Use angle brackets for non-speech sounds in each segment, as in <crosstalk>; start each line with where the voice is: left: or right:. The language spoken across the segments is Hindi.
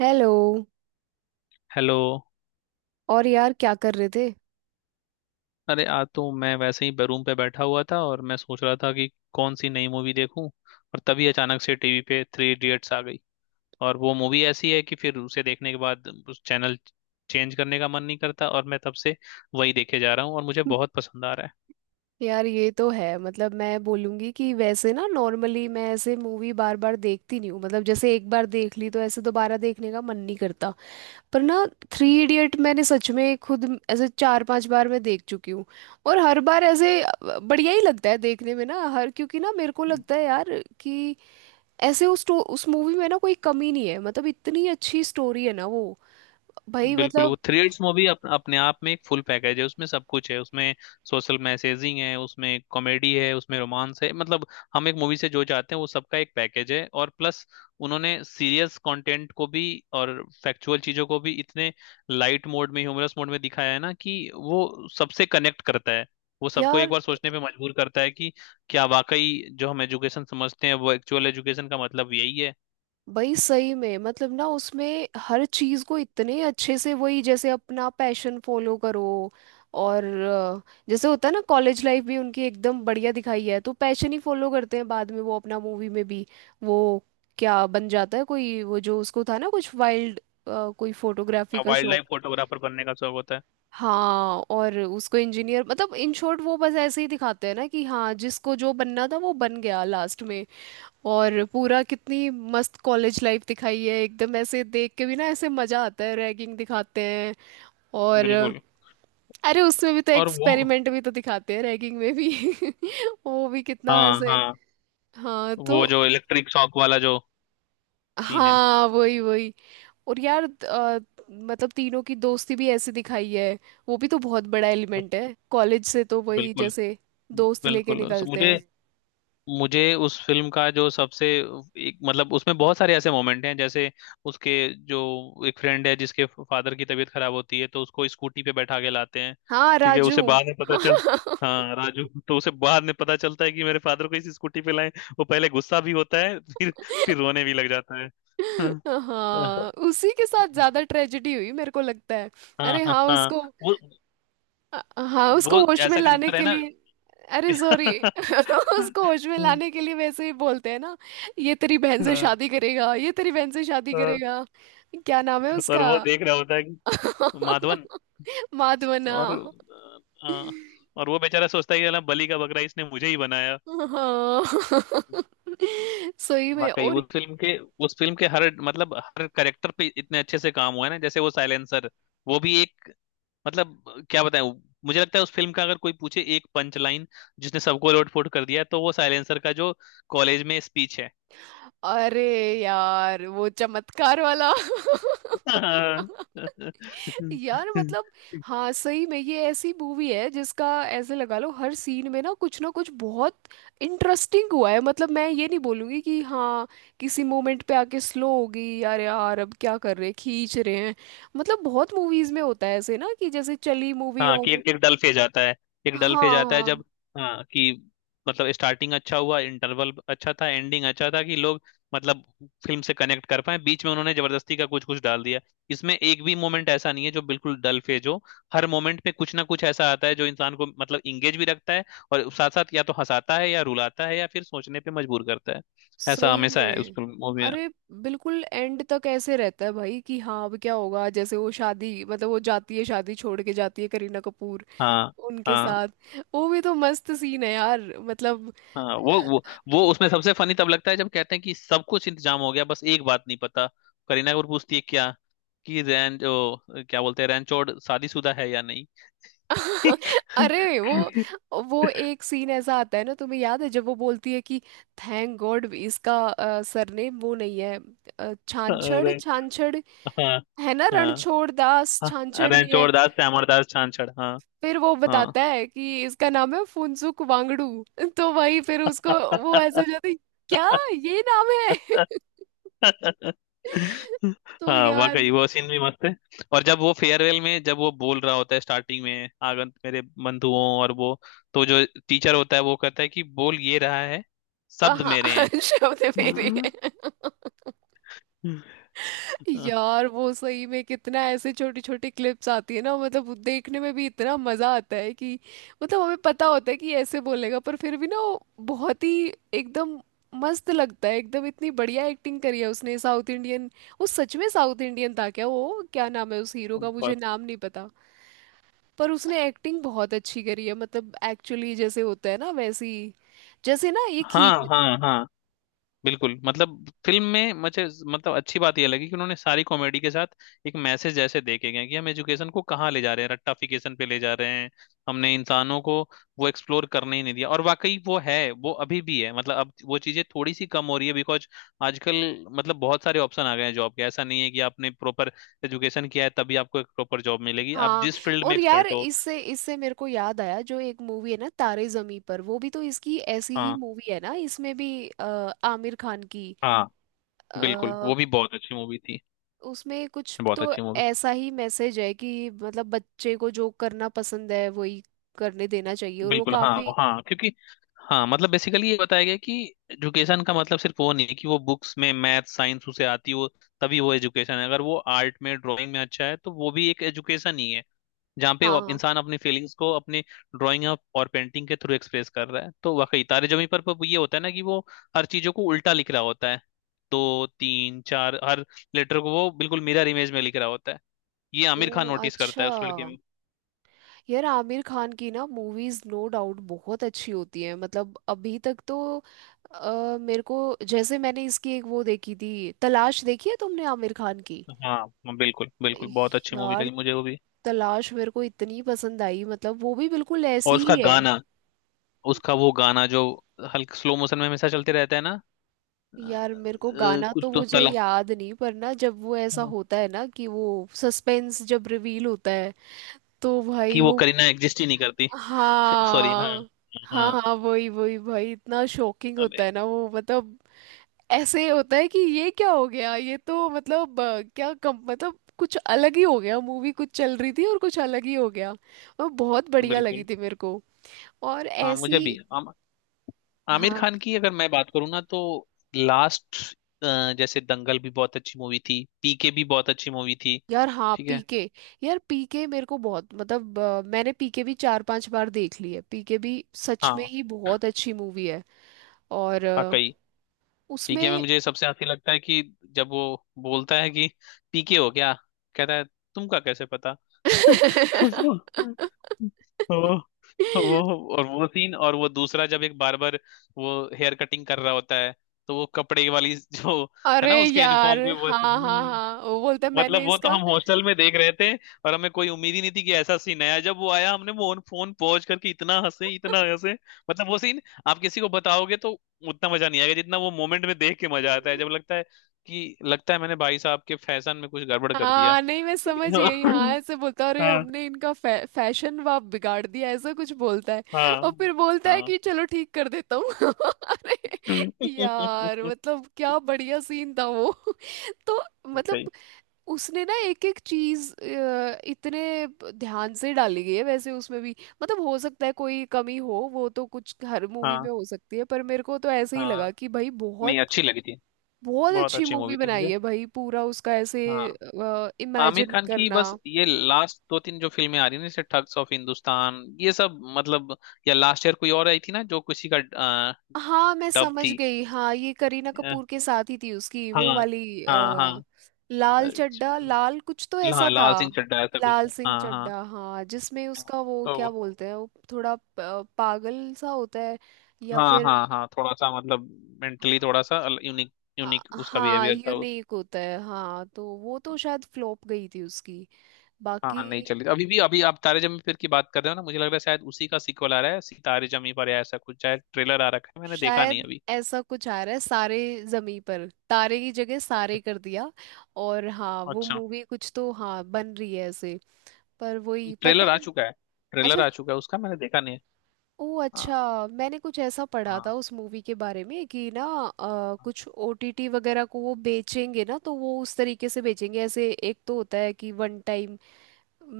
right: हेलो।
left: हेलो।
right: और यार, क्या कर रहे थे?
left: अरे, आज तो मैं वैसे ही रूम पे बैठा हुआ था, और मैं सोच रहा था कि कौन सी नई मूवी देखूं। और तभी अचानक से टीवी पे थ्री इडियट्स आ गई। और वो मूवी ऐसी है कि फिर उसे देखने के बाद उस चैनल चेंज करने का मन नहीं करता। और मैं तब से वही देखे जा रहा हूँ, और मुझे बहुत
right: <laughs>
left: पसंद आ रहा
right: यार, ये तो है। मतलब मैं बोलूँगी कि वैसे ना, नॉर्मली मैं ऐसे मूवी बार बार देखती नहीं हूँ। मतलब जैसे एक बार देख ली तो ऐसे दोबारा देखने का मन नहीं करता। पर ना, थ्री इडियट मैंने सच में खुद ऐसे 4-5 बार मैं देख चुकी हूँ। और हर बार ऐसे बढ़िया ही लगता है देखने में ना हर, क्योंकि ना मेरे को
left: है।
right: लगता है यार कि ऐसे उस मूवी में ना कोई कमी नहीं है। मतलब इतनी अच्छी स्टोरी है ना वो। भाई
left: बिल्कुल, वो
right: मतलब।
left: थ्री इडियट्स मूवी अपने आप में एक फुल पैकेज है। उसमें सब कुछ है, उसमें सोशल मैसेजिंग है, उसमें कॉमेडी है, उसमें रोमांस है। मतलब, हम एक मूवी से जो चाहते हैं वो सबका एक पैकेज है। और प्लस, उन्होंने सीरियस कंटेंट को भी और फैक्चुअल चीजों को भी इतने लाइट मोड में, ह्यूमरस मोड में दिखाया है ना, कि वो सबसे कनेक्ट करता है। वो सबको एक
right: यार
left: बार सोचने पे मजबूर करता है कि क्या वाकई जो हम एजुकेशन समझते हैं वो एक्चुअल एजुकेशन का मतलब यही है।
right: भाई सही में मतलब ना उसमें हर चीज को इतने अच्छे से, वही जैसे अपना पैशन फॉलो करो और जैसे होता है ना, कॉलेज लाइफ भी उनकी एकदम बढ़िया दिखाई है। तो पैशन ही फॉलो करते हैं बाद में वो, अपना मूवी में भी। वो क्या बन जाता है कोई, वो जो उसको था ना, कुछ वाइल्ड कोई फोटोग्राफी का
left: वाइल्ड
right: शौक।
left: लाइफ फोटोग्राफर बनने का शौक होता है।
right: हाँ, और उसको इंजीनियर, मतलब इन शॉर्ट वो बस ऐसे ही दिखाते हैं ना कि हाँ, जिसको जो बनना था वो बन गया लास्ट में। और पूरा कितनी मस्त कॉलेज लाइफ दिखाई है, एकदम ऐसे देख के भी ना ऐसे मजा आता है। रैगिंग दिखाते हैं और बिल्कुल।
left: बिल्कुल,
right: अरे उसमें भी तो
left: और वो,
right: एक्सपेरिमेंट भी तो दिखाते हैं रैगिंग में भी <laughs> वो भी कितना
left: हाँ
right: ऐसे।
left: हाँ,
right: हाँ
left: वो
right: तो।
left: जो इलेक्ट्रिक शॉक वाला जो सीन है।
right: हाँ, वही वही। और यार मतलब तीनों की दोस्ती भी ऐसे दिखाई है। वो भी तो बहुत बड़ा एलिमेंट है कॉलेज से, तो वही
left: बिल्कुल
right: जैसे दोस्त लेके
left: बिल्कुल।
right: निकलते
left: मुझे
right: हैं।
left: मुझे उस फिल्म का जो सबसे एक, मतलब उसमें बहुत सारे ऐसे मोमेंट हैं, जैसे उसके जो एक फ्रेंड है जिसके फादर की तबीयत खराब होती है तो उसको स्कूटी पे बैठा के लाते हैं।
right: हाँ,
left: ठीक है,
right: राजू।
left: उसे बाद में पता चल, हाँ राजू, तो उसे बाद में पता चलता है कि मेरे फादर को इस स्कूटी पे लाए। वो पहले गुस्सा भी होता है, फिर रोने भी लग जाता है। <laughs> हाँ हाँ,
right: हाँ, उसी के साथ ज्यादा ट्रेजेडी हुई मेरे को लगता है।
left: हाँ
right: अरे
left: हाँ
right: हाँ,
left: हाँ,
right: उसको,
left: वो
right: हाँ उसको
left: वो
right: होश में
left: ऐसा
right: लाने
left: कैरेक्टर है
right: के
left: ना।
right: लिए, अरे सॉरी
left: <laughs>
right: <laughs>
left: हाँ,
right: उसको होश में लाने के लिए वैसे ही बोलते हैं ना, ये तेरी बहन से शादी करेगा, ये तेरी बहन से शादी
left: हाँ,
right: करेगा। क्या नाम है
left: और
right: उसका?
left: वो देख रहा होता है कि माधवन।
right: <laughs>
left: और
right: माधवना।
left: आ, और वो बेचारा सोचता है कि साला बलि का बकरा इसने मुझे ही बनाया।
right: हाँ <laughs> सही में।
left: वाकई
right: और
left: उस फिल्म के हर, मतलब हर कैरेक्टर पे इतने अच्छे से काम हुआ है ना, जैसे वो साइलेंसर, वो भी एक, मतलब क्या बताएं। मुझे लगता है उस फिल्म का अगर कोई पूछे एक पंच लाइन जिसने सबको लोटपोट कर दिया, तो वो साइलेंसर का जो कॉलेज में स्पीच है।
right: अरे यार वो चमत्कार वाला <laughs> यार मतलब।
left: <laughs>
right: हाँ सही में, ये ऐसी मूवी है जिसका ऐसे लगा लो हर सीन में ना कुछ बहुत इंटरेस्टिंग हुआ है। मतलब मैं ये नहीं बोलूंगी कि हाँ किसी मोमेंट पे आके स्लो हो गई, यार यार अब क्या कर रहे हैं, खींच रहे हैं। मतलब बहुत मूवीज में होता है ऐसे ना कि जैसे चली मूवी
left: हाँ कि
right: और
left: एक, एक डल फेज आता है एक डल
right: हाँ
left: फेज आता है
right: हाँ।
left: जब, हाँ, कि मतलब स्टार्टिंग अच्छा हुआ, इंटरवल अच्छा था, एंडिंग अच्छा था, कि लोग, मतलब, फिल्म से कनेक्ट कर पाए, बीच में उन्होंने जबरदस्ती का कुछ कुछ डाल दिया। इसमें एक भी मोमेंट ऐसा नहीं है जो बिल्कुल डल फेज हो। हर मोमेंट पे कुछ ना कुछ ऐसा आता है जो इंसान को मतलब इंगेज भी रखता है, और साथ साथ या तो हंसाता है या रुलाता है या फिर सोचने पे मजबूर करता है। ऐसा
right: सही
left: हमेशा है उस
right: में।
left: फिल्म मूवी में।
right: अरे बिल्कुल एंड तक ऐसे रहता है भाई कि हाँ अब क्या होगा, जैसे वो शादी, मतलब वो जाती है, शादी छोड़ के जाती है करीना कपूर
left: हाँ
right: उनके
left: हाँ
right: साथ। वो भी तो मस्त सीन है यार। मतलब
left: हाँ, वो उसमें सबसे फनी तब लगता है जब कहते हैं कि सब कुछ इंतजाम हो गया, बस एक बात नहीं पता, करीना कपूर पूछती है क्या, कि क्या बोलते हैं, रैनचोड़ शादीशुदा है या नहीं। <laughs>
right: <laughs> अरे वो। वो एक सीन ऐसा आता है ना, तुम्हें याद है जब वो बोलती है कि थैंक गॉड इसका सरनेम वो नहीं है, छांछड़
left: अरे
right: छांछड़।
left: हाँ
right: है ना,
left: हाँ
right: रणछोड़ दास
left: हाँ,
right: छांछड़ नहीं है।
left: रैनचोड़ दास श्यामर दास छांछड़। हाँ
right: फिर वो
left: हाँ।
right: बताता है कि इसका नाम है फुनसुक वांगडू। तो वही फिर उसको, वो ऐसे हो जाती, क्या
left: <laughs>
right: ये नाम है?
left: हाँ,
right: <laughs> तो यार।
left: वाकई वो सीन भी मस्त है। और जब वो फेयरवेल में जब वो बोल रहा होता है स्टार्टिंग में, आगंत मेरे बंधुओं और वो, तो जो टीचर होता है वो कहता है कि बोल ये रहा है, शब्द
right: हाँ
left: मेरे हैं।
right: <laughs> शब्द मेरे
left: हाँ।
right: हैं।
left: अ,
right: यार वो सही में कितना ऐसे छोटी छोटी क्लिप्स आती है ना, मतलब वो देखने में भी इतना मजा आता है कि मतलब हमें पता होता है कि ऐसे बोलेगा, पर फिर भी ना वो बहुत ही एकदम मस्त लगता है एकदम। इतनी बढ़िया एक्टिंग करी है उसने। साउथ इंडियन, वो सच में साउथ इंडियन था क्या? वो क्या नाम है उस हीरो का, मुझे
left: पर-
right: नाम नहीं पता। पर उसने एक्टिंग बहुत अच्छी करी है। मतलब एक्चुअली जैसे होता है ना वैसी, जैसे ना ये
left: हाँ
right: खींच।
left: हाँ हाँ, बिल्कुल, मतलब फिल्म में मुझे, मतलब अच्छी बात यह लगी कि उन्होंने सारी कॉमेडी के साथ एक मैसेज जैसे देखे गए हैं कि हम एजुकेशन को कहाँ ले जा रहे हैं, रट्टाफिकेशन पे ले जा रहे हैं। हमने इंसानों को वो एक्सप्लोर करने ही नहीं दिया, और वाकई वो है, वो अभी भी है। मतलब अब वो चीजें थोड़ी सी कम हो रही है बिकॉज आजकल, मतलब, बहुत सारे ऑप्शन आ गए हैं जॉब के। ऐसा नहीं है कि आपने प्रॉपर एजुकेशन किया है तभी आपको एक प्रॉपर जॉब मिलेगी, आप
right: हाँ
left: जिस फील्ड में
right: और यार
left: एक्सपर्ट हो।
right: इससे इससे मेरे को याद आया जो एक मूवी है ना तारे जमी पर, वो भी तो इसकी ऐसी ही
left: हाँ
right: मूवी है ना। इसमें भी आमिर खान की
left: हाँ, बिल्कुल,
right: आ,
left: वो भी बहुत अच्छी मूवी थी,
right: उसमें कुछ
left: बहुत
right: तो
left: अच्छी मूवी।
right: ऐसा ही मैसेज है कि मतलब बच्चे को जो करना पसंद है वही करने देना चाहिए। और वो
left: बिल्कुल हाँ
right: काफी,
left: हाँ, क्योंकि, हाँ, मतलब बेसिकली ये बताया गया कि एजुकेशन का मतलब सिर्फ वो नहीं है कि वो बुक्स में मैथ साइंस उसे आती हो तभी वो एजुकेशन है। अगर वो आर्ट में, ड्राइंग में अच्छा है, तो वो भी एक एजुकेशन ही है, जहाँ पे वो
right: हाँ।
left: इंसान अपनी फीलिंग्स को अपने ड्राइंग और पेंटिंग के थ्रू एक्सप्रेस कर रहा है। तो वाकई तारे जमीन पर ये होता है ना कि वो हर चीजों को उल्टा लिख रहा होता है। दो, तीन, चार, हर लेटर को वो बिल्कुल मिरर इमेज में लिख रहा होता है। ये
right: ओ
left: आमिर खान नोटिस करता
right: अच्छा।
left: है उस लड़के में।
right: यार आमिर खान की ना मूवीज नो डाउट बहुत अच्छी होती है। मतलब अभी तक तो मेरे को, जैसे मैंने इसकी एक वो देखी थी तलाश, देखी है तुमने आमिर खान की?
left: हाँ, बिल्कुल बिल्कुल, बहुत अच्छी मूवी
right: यार
left: लगी मुझे वो भी।
right: तलाश मेरे को इतनी पसंद आई, मतलब वो भी बिल्कुल
left: और
right: ऐसी
left: उसका
right: ही है।
left: गाना उसका वो गाना जो हल्का स्लो मोशन में हमेशा चलते रहता है ना,
right: यार मेरे को गाना
left: कुछ
right: तो
left: तो
right: मुझे
left: तला
right: याद नहीं, पर ना जब वो ऐसा होता है ना कि वो सस्पेंस जब रिवील होता है तो
left: कि
right: भाई
left: वो
right: वो,
left: करीना एग्जिस्ट ही नहीं करती। <laughs> सॉरी, हाँ
right: हाँ हाँ
left: हाँ,
right: हाँ वही वही भाई, इतना शॉकिंग होता
left: अरे
right: है ना वो। मतलब ऐसे होता है कि ये क्या हो गया, ये तो मतलब क्या कम, मतलब कुछ अलग ही हो गया, मूवी कुछ चल रही थी और कुछ अलग ही हो गया। और बहुत बढ़िया लगी
left: बिल्कुल,
right: थी मेरे को। और
left: हाँ मुझे
right: ऐसी,
left: भी आमिर
right: हाँ।
left: खान की अगर मैं बात करूँ ना, तो लास्ट, जैसे दंगल भी बहुत अच्छी मूवी थी, पीके भी बहुत अच्छी मूवी थी।
right: यार हाँ
left: ठीक है।
right: पीके। यार पीके मेरे को बहुत, मतलब मैंने पीके भी 4-5 बार देख ली है। पीके भी सच में
left: हाँ,
right: ही बहुत अच्छी मूवी है। और
left: वाकई पीके में
right: उसमें
left: मुझे सबसे हंसी लगता है कि जब वो बोलता है कि पीके हो क्या, कहता है तुमका कैसे पता। <laughs>
right: <laughs>
left: वो और वो सीन, और वो दूसरा जब एक बार्बर, वो हेयर कटिंग कर रहा होता है, तो वो कपड़े वाली जो है
right: अरे
left: ना, उसके
right: यार,
left: यूनिफॉर्म की
right: हाँ हाँ
left: वो,
right: हाँ वो बोलता है
left: मतलब
right: मैंने
left: वो तो
right: इसका,
left: हम हॉस्टल में देख रहे थे, और हमें कोई उम्मीद ही नहीं थी कि ऐसा सीन आया। जब वो आया हमने वो फोन पहुंच करके इतना हंसे, इतना हंसे, मतलब वो सीन आप किसी को बताओगे तो उतना मजा नहीं आएगा जितना वो मोमेंट में देख के मजा आता है, जब लगता है कि लगता है मैंने भाई साहब के फैशन में कुछ गड़बड़ कर दिया।
right: हाँ नहीं मैं समझ गई,
left: <laughs>
right: हाँ ऐसे बोलता, अरे
left: हाँ
right: हमने इनका फैशन वाप बिगाड़ दिया ऐसा कुछ बोलता है।
left: हाँ
right: और फिर बोलता है
left: हाँ।
right: कि चलो ठीक कर देता हूँ <laughs> अरे यार
left: <laughs>
right: मतलब क्या बढ़िया सीन था वो <laughs> तो
left: सही।
right: मतलब उसने ना एक एक चीज इतने ध्यान से डाली गई है वैसे उसमें भी। मतलब हो सकता है कोई कमी हो, वो तो कुछ हर मूवी
left: हाँ
right: में हो सकती है, पर मेरे को तो ऐसे ही
left: हाँ,
right: लगा कि भाई
left: नहीं
right: बहुत
left: अच्छी लगी थी,
right: बहुत
left: बहुत
right: अच्छी
left: अच्छी
right: मूवी
left: मूवी थी
right: बनाई
left: मुझे।
right: है भाई पूरा उसका ऐसे
left: हाँ, आमिर
right: इमेजिन
left: खान की
right: करना।
left: बस ये लास्ट दो तीन जो फिल्में आ रही हैं ना, जैसे ठग्स ऑफ हिंदुस्तान, ये सब, मतलब, या लास्ट ईयर कोई और आई थी ना जो किसी का
right: हाँ मैं
left: डब
right: समझ
left: थी।
right: गई, हाँ ये करीना
left: अ,
right: कपूर के साथ ही थी उसकी
left: हाँ
right: वो वाली।
left: हाँ हाँ,
right: अ, लाल
left: अ,
right: चड्ढा,
left: च-
right: लाल कुछ तो
left: हाँ,
right: ऐसा था।
left: लाल सिंह चड्ढा ऐसा कुछ
right: लाल
left: था।
right: सिंह
left: हाँ हाँ।
right: चड्ढा हाँ, जिसमें उसका वो
left: तो
right: क्या बोलते हैं, वो थोड़ा पागल सा होता है, या
left: हाँ
right: फिर
left: हाँ हाँ, थोड़ा सा, मतलब मेंटली थोड़ा सा यूनिक यूनिक उसका
right: हाँ
left: बिहेवियर था वो।
right: यूनिक होता है। हाँ तो वो तो शायद फ्लॉप गई थी उसकी। बाकी
left: हाँ, नहीं चली अभी भी। अभी आप तारे जमीन पर की बात कर रहे हो ना, मुझे लग रहा है शायद उसी का सीक्वल आ रहा है, सितारे जमीन पर या ऐसा कुछ, शायद ट्रेलर आ रखा है, मैंने देखा नहीं
right: शायद
left: अभी।
right: ऐसा कुछ आ रहा है, सारे जमी पर, तारे की जगह सारे कर दिया। और हाँ वो
left: अच्छा,
right: मूवी कुछ तो हाँ बन रही है ऐसे, पर वही
left: ट्रेलर
right: पता
left: आ
right: नहीं।
left: चुका है ट्रेलर
right: अच्छा।
left: आ चुका है उसका, मैंने देखा नहीं है।
right: ओ
left: हाँ
right: अच्छा, मैंने कुछ ऐसा पढ़ा
left: हाँ
right: था उस मूवी के बारे में कि ना कुछ ओटीटी वगैरह को वो बेचेंगे ना, तो वो उस तरीके से बेचेंगे, ऐसे एक तो होता है कि वन टाइम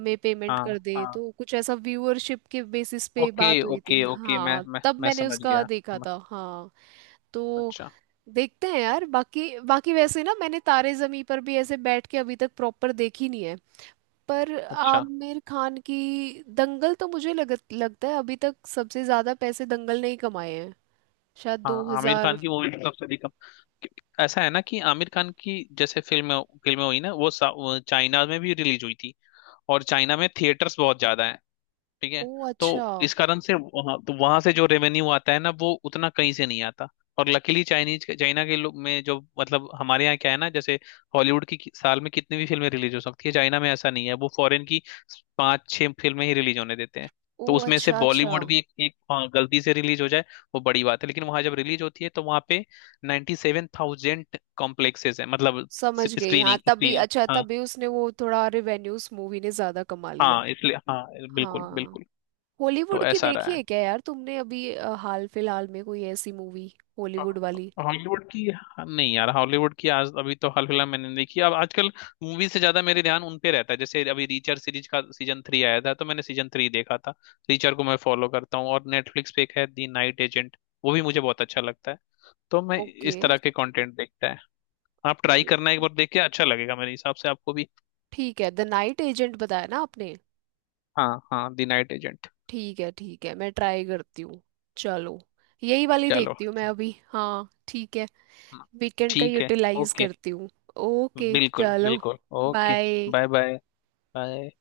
right: में पेमेंट
left: हाँ
right: कर दे,
left: हाँ,
right: तो कुछ ऐसा व्यूअरशिप के बेसिस पे
left: ओके
right: बात हुई थी,
left: ओके ओके, मैं
right: हाँ
left: मैं
right: तब
left: मैं
right: मैंने
left: समझ
right: उसका
left: गया।
right: देखा था हाँ। तो
left: अच्छा।
right: देखते हैं यार। बाकी बाकी वैसे ना मैंने तारे जमी पर भी ऐसे बैठ के अभी तक प्रॉपर देखी नहीं है। पर
left: अच्छा,
right: आमिर खान की दंगल तो मुझे लगता है अभी तक सबसे ज्यादा पैसे दंगल ने ही कमाए हैं, शायद दो
left: हाँ, आमिर
right: हजार
left: खान की मूवी तो सबसे अधिक, ऐसा है ना, कि आमिर खान की जैसे फिल्में हुई ना, वो चाइना में भी रिलीज हुई थी, और चाइना में थिएटर्स बहुत ज्यादा। ठीक
right: ओ
left: है। तो
right: अच्छा।
left: इस कारण से वहां, तो वहां से जो रेवेन्यू आता है ना, वो उतना कहीं से नहीं आता। और लकीली चाइनीज चाइना के लोग में जो, मतलब हमारे यहाँ क्या है ना, जैसे हॉलीवुड की साल में कितनी भी फिल्में रिलीज हो सकती है, चाइना में ऐसा नहीं है, वो फॉरेन की 5-6 फिल्में ही रिलीज होने देते हैं।
right: ओ
left: तो उसमें से
right: अच्छा अच्छा,
left: बॉलीवुड भी एक, हाँ, गलती से रिलीज हो जाए वो बड़ी बात है। लेकिन वहां जब रिलीज होती है तो वहां पे 97,000 कॉम्प्लेक्सेस है, मतलब
right: समझ गई हाँ,
left: स्क्रीनिंग
right: तभी
left: स्क्रीन।
right: अच्छा,
left: हाँ
right: तभी उसने वो थोड़ा रिवेन्यू उस मूवी ने ज्यादा कमा लिया।
left: हाँ, इसलिए हाँ, बिल्कुल
right: हाँ।
left: बिल्कुल।
right: हॉलीवुड
left: तो
right: की
left: ऐसा रहा
right: देखी
left: है।
right: है क्या यार तुमने अभी हाल फिलहाल में कोई ऐसी मूवी, हॉलीवुड वाली?
left: हॉलीवुड की, नहीं यार, हॉलीवुड की आज अभी तो हाल फिलहाल मैंने नहीं देखी। अब आजकल मूवी से ज्यादा मेरे ध्यान उन पे रहता है, जैसे अभी रीचर सीरीज का सीजन 3 आया था तो मैंने सीजन 3 देखा था। रीचर को मैं फॉलो करता हूँ, और नेटफ्लिक्स पे एक है दी नाइट एजेंट, वो भी मुझे बहुत अच्छा लगता है। तो मैं
right: ओके।
left: इस तरह के कंटेंट देखता है। आप ट्राई करना, एक बार देख के अच्छा लगेगा मेरे हिसाब से आपको भी।
right: ठीक है, द नाइट एजेंट बताया ना आपने।
left: हाँ हाँ, दी नाइट एजेंट।
right: ठीक है ठीक है, मैं ट्राई करती हूँ। चलो, यही वाली
left: चलो।
right: देखती हूँ मैं अभी हाँ ठीक है।
left: हाँ,
right: वीकेंड का
left: ठीक है।
right: यूटिलाइज
left: ओके,
right: करती हूँ। ओके
left: बिल्कुल
right: चलो।
left: बिल्कुल, okay.
right: Bye.
left: Bye, bye, bye.